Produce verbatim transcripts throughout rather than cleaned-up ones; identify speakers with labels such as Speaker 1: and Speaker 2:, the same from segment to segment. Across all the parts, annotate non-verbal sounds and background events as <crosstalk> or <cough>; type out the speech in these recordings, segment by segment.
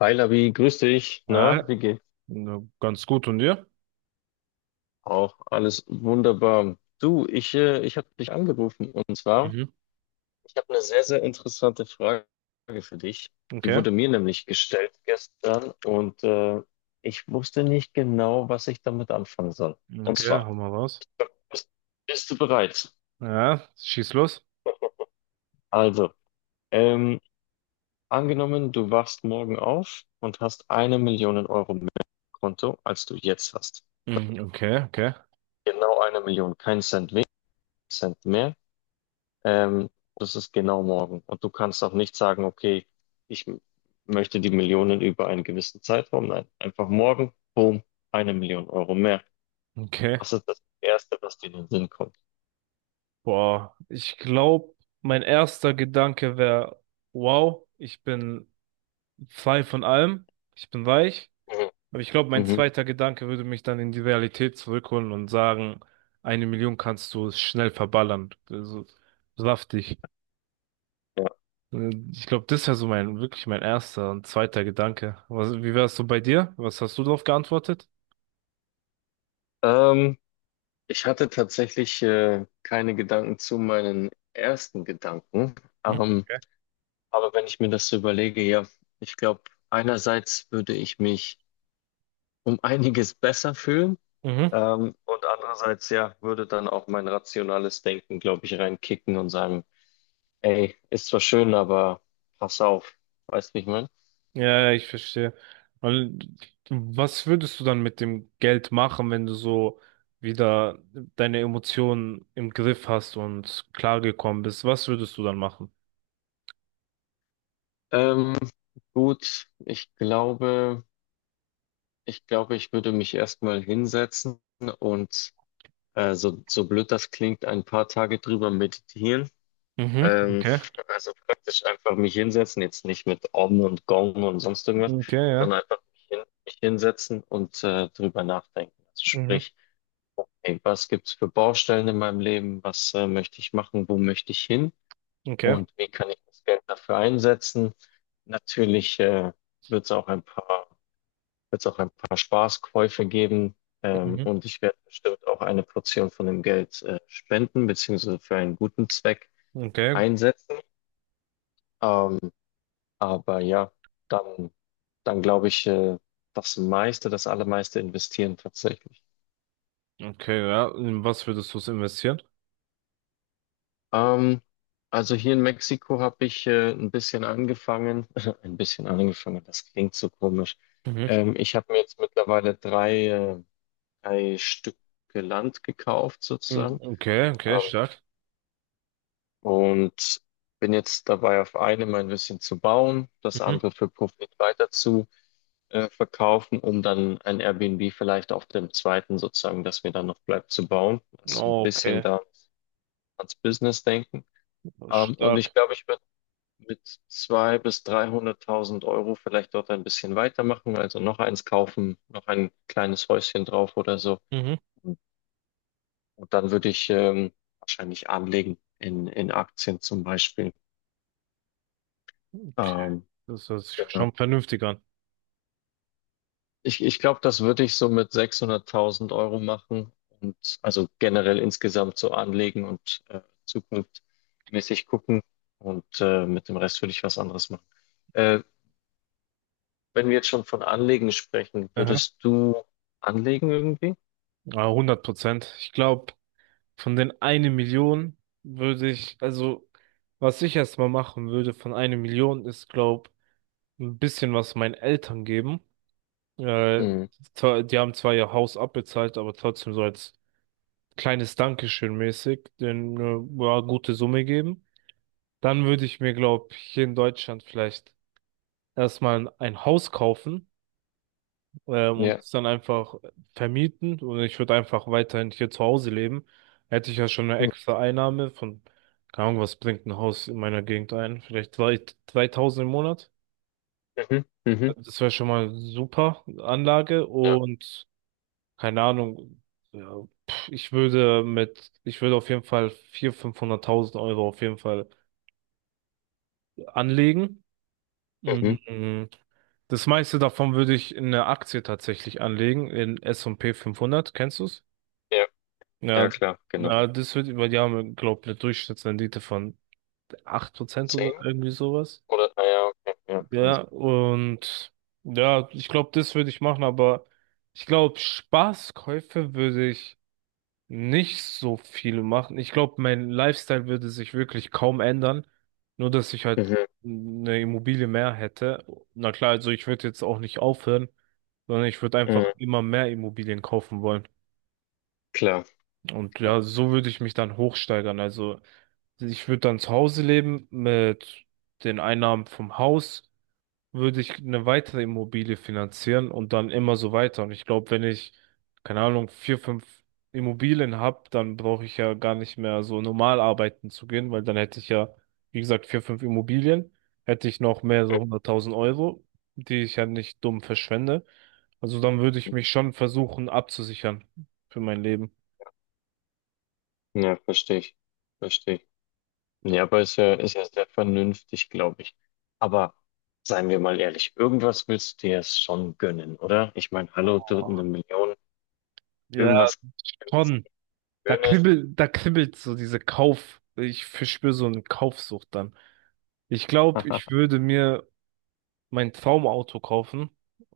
Speaker 1: Hi Labi, grüß dich.
Speaker 2: Ja,
Speaker 1: Na, wie geht's?
Speaker 2: na, ganz gut. Und dir?
Speaker 1: Auch alles wunderbar. Du, ich, äh, ich habe dich angerufen, und zwar,
Speaker 2: Mhm.
Speaker 1: ich habe eine sehr, sehr interessante Frage für dich. Die
Speaker 2: Okay.
Speaker 1: wurde mir nämlich gestellt, gestern und äh, ich wusste nicht genau, was ich damit anfangen soll. Und
Speaker 2: Okay,
Speaker 1: zwar,
Speaker 2: hau mal raus.
Speaker 1: bist, bist du bereit?
Speaker 2: Ja, schieß los.
Speaker 1: Also, ähm, angenommen, du wachst morgen auf und hast eine Million Euro mehr im Konto, als du jetzt hast.
Speaker 2: Mhm, okay, okay,
Speaker 1: Genau eine Million, kein Cent weniger, Cent mehr. Ähm, das ist genau morgen. Und du kannst auch nicht sagen, okay, ich m- möchte die Millionen über einen gewissen Zeitraum. Nein, einfach morgen, boom, eine Million Euro mehr.
Speaker 2: okay.
Speaker 1: Das ist das Erste, was dir in den Sinn kommt.
Speaker 2: Boah, ich glaube, mein erster Gedanke wäre, wow, ich bin frei von allem, ich bin weich.
Speaker 1: Mhm.
Speaker 2: Aber ich glaube, mein
Speaker 1: Mhm.
Speaker 2: zweiter Gedanke würde mich dann in die Realität zurückholen und sagen, eine Million kannst du schnell verballern. Also, saftig.
Speaker 1: Ja.
Speaker 2: Äh, Ich glaube, das wäre so mein, wirklich mein erster und zweiter Gedanke. Was, wie wär's so bei dir? Was hast du darauf geantwortet?
Speaker 1: Ähm, ich hatte tatsächlich äh, keine Gedanken zu meinen ersten Gedanken.
Speaker 2: Mhm.
Speaker 1: Ähm,
Speaker 2: Okay.
Speaker 1: aber wenn ich mir das so überlege, ja, ich glaube, einerseits würde ich mich um einiges besser fühlen.
Speaker 2: Mhm.
Speaker 1: Ähm, und andererseits, ja, würde dann auch mein rationales Denken, glaube ich, reinkicken und sagen, ey, ist zwar schön, aber pass auf. Weißt du, wie ich meine?
Speaker 2: Ja, ja, ich verstehe. Und was würdest du dann mit dem Geld machen, wenn du so wieder deine Emotionen im Griff hast und klargekommen bist? Was würdest du dann machen?
Speaker 1: Ähm, gut, ich glaube, ich glaube, ich würde mich erstmal hinsetzen und äh, so, so blöd das klingt, ein paar Tage drüber meditieren.
Speaker 2: Mhm.
Speaker 1: Ähm,
Speaker 2: Okay.
Speaker 1: also praktisch einfach mich hinsetzen, jetzt nicht mit Om und Gong und sonst irgendwas,
Speaker 2: Okay, ja.
Speaker 1: sondern einfach mich, hin, mich hinsetzen und äh, drüber nachdenken. Also
Speaker 2: Mhm.
Speaker 1: sprich, hey, was gibt's für Baustellen in meinem Leben? Was äh, möchte ich machen? Wo möchte ich hin?
Speaker 2: Okay.
Speaker 1: Und wie kann ich das Geld dafür einsetzen? Natürlich äh, wird es auch ein paar, wird's auch ein paar Spaßkäufe geben. Ähm,
Speaker 2: Mhm.
Speaker 1: und ich werde bestimmt auch eine Portion von dem Geld äh, spenden, beziehungsweise für einen guten Zweck
Speaker 2: Okay.
Speaker 1: einsetzen. Ähm, aber ja, dann, dann glaube ich, äh, das meiste, das allermeiste investieren tatsächlich.
Speaker 2: Okay, ja. In was würdest du es investieren?
Speaker 1: Ähm, also hier in Mexiko habe ich äh, ein bisschen angefangen, <laughs> ein bisschen angefangen, das klingt so komisch.
Speaker 2: Mhm.
Speaker 1: Ähm, ich habe mir jetzt mittlerweile drei, äh, drei Stücke Land gekauft
Speaker 2: Mhm.
Speaker 1: sozusagen,
Speaker 2: Okay, okay,
Speaker 1: ähm,
Speaker 2: stark.
Speaker 1: und bin jetzt dabei, auf einem ein bisschen zu bauen, das
Speaker 2: Mhm.
Speaker 1: andere für Profit weiter zu äh, verkaufen, um dann ein Airbnb vielleicht auf dem zweiten sozusagen, das mir dann noch bleibt, zu bauen. Also ein bisschen
Speaker 2: Okay.
Speaker 1: da ans Business denken.
Speaker 2: Also
Speaker 1: Ähm, und ich
Speaker 2: stark.
Speaker 1: glaube, ich werde mit zweihunderttausend bis dreihunderttausend Euro vielleicht dort ein bisschen weitermachen, also noch eins kaufen, noch ein kleines Häuschen drauf oder so.
Speaker 2: Mhm.
Speaker 1: Und und dann würde ich ähm, wahrscheinlich anlegen in, in Aktien zum Beispiel. Ähm,
Speaker 2: Das hört sich
Speaker 1: genau.
Speaker 2: schon vernünftig an.
Speaker 1: Ich, ich glaube, das würde ich so mit sechshunderttausend Euro machen und also generell insgesamt so anlegen und äh, zukunftsmäßig gucken und äh, mit dem Rest würde ich was anderes machen. Äh, Wenn wir jetzt schon von Anlegen sprechen,
Speaker 2: Aha.
Speaker 1: würdest du anlegen irgendwie?
Speaker 2: Ah, hundert Prozent. Ich glaube, von den eine Million würde ich, also, was ich erstmal machen würde von einer Million ist, glaube, ein bisschen was meinen Eltern geben. Äh,
Speaker 1: Hm,
Speaker 2: zwar- Die haben zwar ihr Haus abbezahlt, aber trotzdem so als kleines Dankeschön mäßig, denen äh, ja, gute Summe geben. Dann würde ich mir, glaube ich, hier in Deutschland vielleicht erstmal ein Haus kaufen ähm, und
Speaker 1: ja.
Speaker 2: es dann einfach vermieten, und ich würde einfach weiterhin hier zu Hause leben, hätte ich ja schon eine
Speaker 1: Hm.
Speaker 2: extra Einnahme von, keine Ahnung, was bringt ein Haus in meiner Gegend ein? Vielleicht zwei, zweitausend im Monat.
Speaker 1: Mhm, mhm,
Speaker 2: Also das wäre schon mal super Anlage
Speaker 1: ja,
Speaker 2: und keine Ahnung, ja, pff, ich würde mit, ich würde auf jeden Fall vierhunderttausend, fünfhunderttausend Euro auf jeden Fall anlegen.
Speaker 1: mhm,
Speaker 2: Mhm. Das meiste davon würde ich in eine Aktie tatsächlich anlegen, in S und P fünfhundert, kennst du?
Speaker 1: ja, ja,
Speaker 2: Ja,
Speaker 1: klar, genau.
Speaker 2: na, das wird über, die haben, glaube ich, eine Durchschnittsrendite von acht Prozent oder
Speaker 1: Zehn?
Speaker 2: irgendwie sowas.
Speaker 1: Oder, ah ja, okay, ja, kann
Speaker 2: Ja,
Speaker 1: sein.
Speaker 2: und ja, ich glaube, das würde ich machen, aber ich glaube, Spaßkäufe würde ich nicht so viele machen. Ich glaube, mein Lifestyle würde sich wirklich kaum ändern, nur dass ich halt
Speaker 1: Mhm,
Speaker 2: eine Immobilie mehr hätte. Na klar, also ich würde jetzt auch nicht aufhören, sondern ich würde einfach
Speaker 1: mhm,
Speaker 2: immer mehr Immobilien kaufen wollen.
Speaker 1: klar,
Speaker 2: Und
Speaker 1: ja,
Speaker 2: ja, so würde ich mich dann hochsteigern. Also ich würde dann zu Hause leben mit den Einnahmen vom Haus, würde ich eine weitere Immobilie finanzieren und dann immer so weiter. Und ich glaube, wenn ich, keine Ahnung, vier, fünf Immobilien habe, dann brauche ich ja gar nicht mehr so normal arbeiten zu gehen, weil dann hätte ich ja, wie gesagt, vier, fünf Immobilien, hätte ich noch mehr so
Speaker 1: mhm.
Speaker 2: hunderttausend Euro, die ich ja nicht dumm verschwende. Also dann würde ich mich schon versuchen abzusichern für mein Leben.
Speaker 1: Ja, verstehe ich, verstehe ich. Ja, aber ist ja, ist ja sehr vernünftig, glaube ich. Aber seien wir mal ehrlich, irgendwas willst du dir jetzt schon gönnen, oder? Ich meine, hallo, du eine Million,
Speaker 2: Ja,
Speaker 1: irgendwas, irgendwas
Speaker 2: schon. Da
Speaker 1: Schönes.
Speaker 2: kribbelt, da kribbelt so diese Kauf. Ich verspüre so eine Kaufsucht dann. Ich glaube, ich
Speaker 1: <laughs>
Speaker 2: würde mir mein Traumauto kaufen.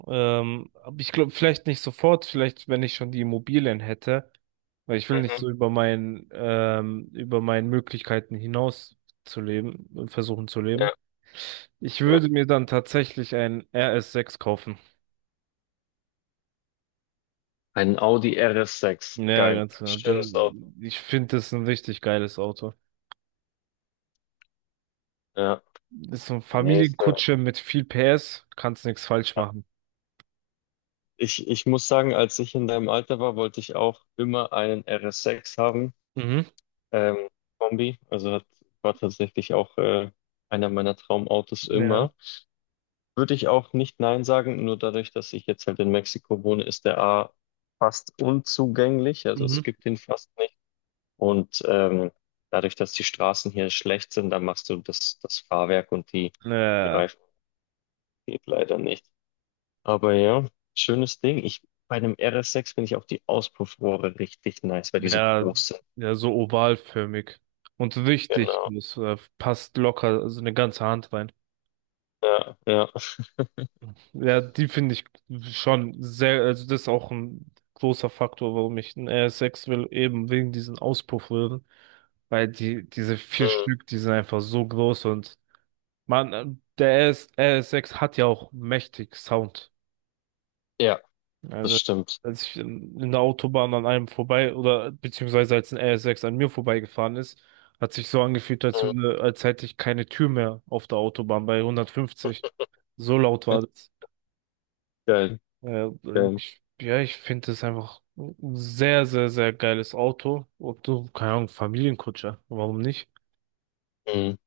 Speaker 2: Ähm, aber ich glaube, vielleicht nicht sofort, vielleicht, wenn ich schon die Immobilien hätte, weil ich will nicht
Speaker 1: Mhm,
Speaker 2: so über mein, ähm, über meinen Möglichkeiten hinaus zu leben, versuchen zu leben.
Speaker 1: ja,
Speaker 2: Ich
Speaker 1: ja.
Speaker 2: würde mir dann tatsächlich ein R S sechs kaufen.
Speaker 1: Ein Audi R S sechs.
Speaker 2: Ja,
Speaker 1: Geil.
Speaker 2: ganz genau. Das,
Speaker 1: Schönes Auto.
Speaker 2: ich finde, das ist ein richtig geiles Auto.
Speaker 1: Ja.
Speaker 2: Ist so eine
Speaker 1: Nächste.
Speaker 2: Familienkutsche mit viel P S, kannst nichts falsch machen.
Speaker 1: Ich, ich muss sagen, als ich in deinem Alter war, wollte ich auch immer einen R S sechs haben.
Speaker 2: Mhm.
Speaker 1: Ähm, Kombi. Also hat, war tatsächlich auch äh, einer meiner Traumautos
Speaker 2: Ja.
Speaker 1: immer. Würde ich auch nicht nein sagen, nur dadurch, dass ich jetzt halt in Mexiko wohne, ist der A fast unzugänglich. Also
Speaker 2: Mhm.
Speaker 1: es gibt ihn fast nicht. Und ähm, dadurch, dass die Straßen hier schlecht sind, da machst du das, das Fahrwerk und die, die
Speaker 2: Äh,
Speaker 1: Reifen, geht leider nicht. Aber ja, schönes Ding. Ich, bei einem R S sechs finde ich auch die Auspuffrohre richtig nice, weil die so
Speaker 2: ja,
Speaker 1: groß sind.
Speaker 2: ja, so ovalförmig. Und richtig
Speaker 1: Genau.
Speaker 2: groß, äh, passt locker, also eine ganze Hand rein.
Speaker 1: Ja, ja.
Speaker 2: Ja, die finde ich schon sehr, also das ist auch ein großer Faktor, warum ich einen R S sechs will, eben wegen diesen Auspuffröhren. Weil die, diese vier
Speaker 1: Mhm.
Speaker 2: Stück, die sind einfach so groß und man, äh, der R S, R S sechs hat ja auch mächtig Sound.
Speaker 1: Ja, das
Speaker 2: Also,
Speaker 1: stimmt.
Speaker 2: als ich in in der Autobahn an einem vorbei oder beziehungsweise als ein R S sechs an mir vorbeigefahren ist, hat sich so angefühlt, als
Speaker 1: Mhm.
Speaker 2: würde, als hätte ich keine Tür mehr auf der Autobahn bei hundertfünfzig. So laut war das.
Speaker 1: Geil,
Speaker 2: Ja,
Speaker 1: geil.
Speaker 2: ich, ja, ich finde das einfach ein sehr, sehr, sehr geiles Auto. Und so, keine Ahnung, Familienkutscher. Warum nicht?
Speaker 1: Mhm.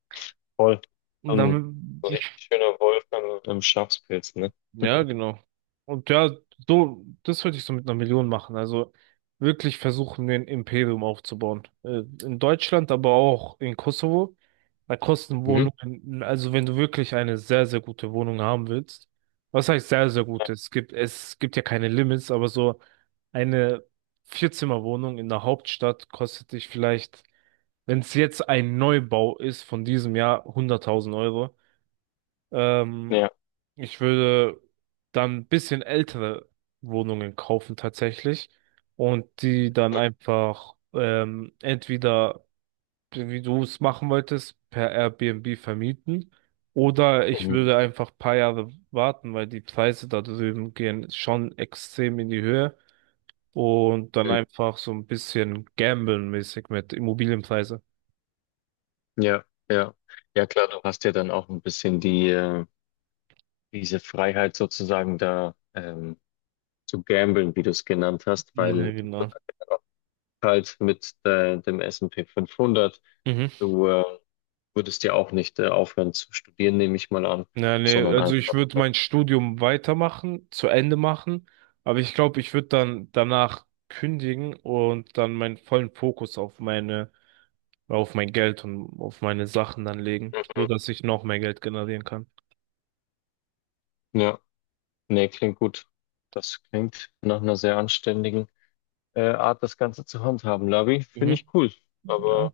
Speaker 1: Voll.
Speaker 2: Und
Speaker 1: Ähm,
Speaker 2: dann,
Speaker 1: so ein richtig
Speaker 2: ich,
Speaker 1: schöner Wolf am, am Schafspilz, ne?
Speaker 2: ja, genau. Und ja, so, das würde ich so mit einer Million machen. Also wirklich versuchen, ein Imperium aufzubauen. Äh, in Deutschland, aber auch in Kosovo. Da kosten
Speaker 1: Mhm.
Speaker 2: Wohnungen, also wenn du wirklich eine sehr, sehr gute Wohnung haben willst. Was heißt sehr, sehr gute? Es gibt, es gibt ja keine Limits, aber so eine Vierzimmerwohnung in der Hauptstadt kostet dich vielleicht, wenn es jetzt ein Neubau ist von diesem Jahr, hunderttausend Euro. Ähm,
Speaker 1: Ja.
Speaker 2: Ich würde dann ein bisschen ältere Wohnungen kaufen tatsächlich und die dann einfach ähm, entweder, wie du es machen wolltest, per Airbnb vermieten oder ich
Speaker 1: Mhm.
Speaker 2: würde einfach ein paar Jahre warten, weil die Preise da drüben gehen schon extrem in die Höhe, und dann
Speaker 1: Mhm.
Speaker 2: einfach so ein bisschen gamblen-mäßig mit Immobilienpreise.
Speaker 1: Ja, ja. Ja, klar, du hast ja dann auch ein bisschen die, äh, diese Freiheit sozusagen da, ähm, zu gamblen, wie du es genannt hast, weil
Speaker 2: Ja, genau.
Speaker 1: halt mit äh, dem S und P fünfhundert.
Speaker 2: Mhm.
Speaker 1: Du äh, würdest ja auch nicht äh, aufhören zu studieren, nehme ich mal an,
Speaker 2: Ja, nee,
Speaker 1: sondern
Speaker 2: also ich
Speaker 1: einfach.
Speaker 2: würde mein Studium weitermachen, zu Ende machen, aber ich glaube, ich würde dann danach kündigen und dann meinen vollen Fokus auf meine, auf mein Geld und auf meine Sachen dann legen, so
Speaker 1: Mhm.
Speaker 2: dass ich noch mehr Geld generieren kann.
Speaker 1: Ja, nee, klingt gut. Das klingt nach einer sehr anständigen äh, Art, das Ganze zu handhaben, Labi. Finde
Speaker 2: Mhm.
Speaker 1: ich cool. Aber
Speaker 2: Ja.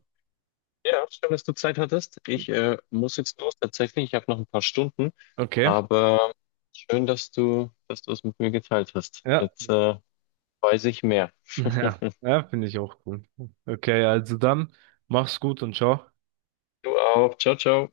Speaker 1: ja, schön, dass du Zeit hattest. Ich äh, muss jetzt los tatsächlich. Ich habe noch ein paar Stunden.
Speaker 2: Okay.
Speaker 1: Aber schön, dass du, dass du es mit mir geteilt hast.
Speaker 2: Ja.
Speaker 1: Jetzt äh, weiß ich mehr.
Speaker 2: <laughs>
Speaker 1: <laughs>
Speaker 2: Ja. Ja, finde ich auch cool. Okay, also dann mach's gut und ciao.
Speaker 1: Du auch. Ciao, ciao.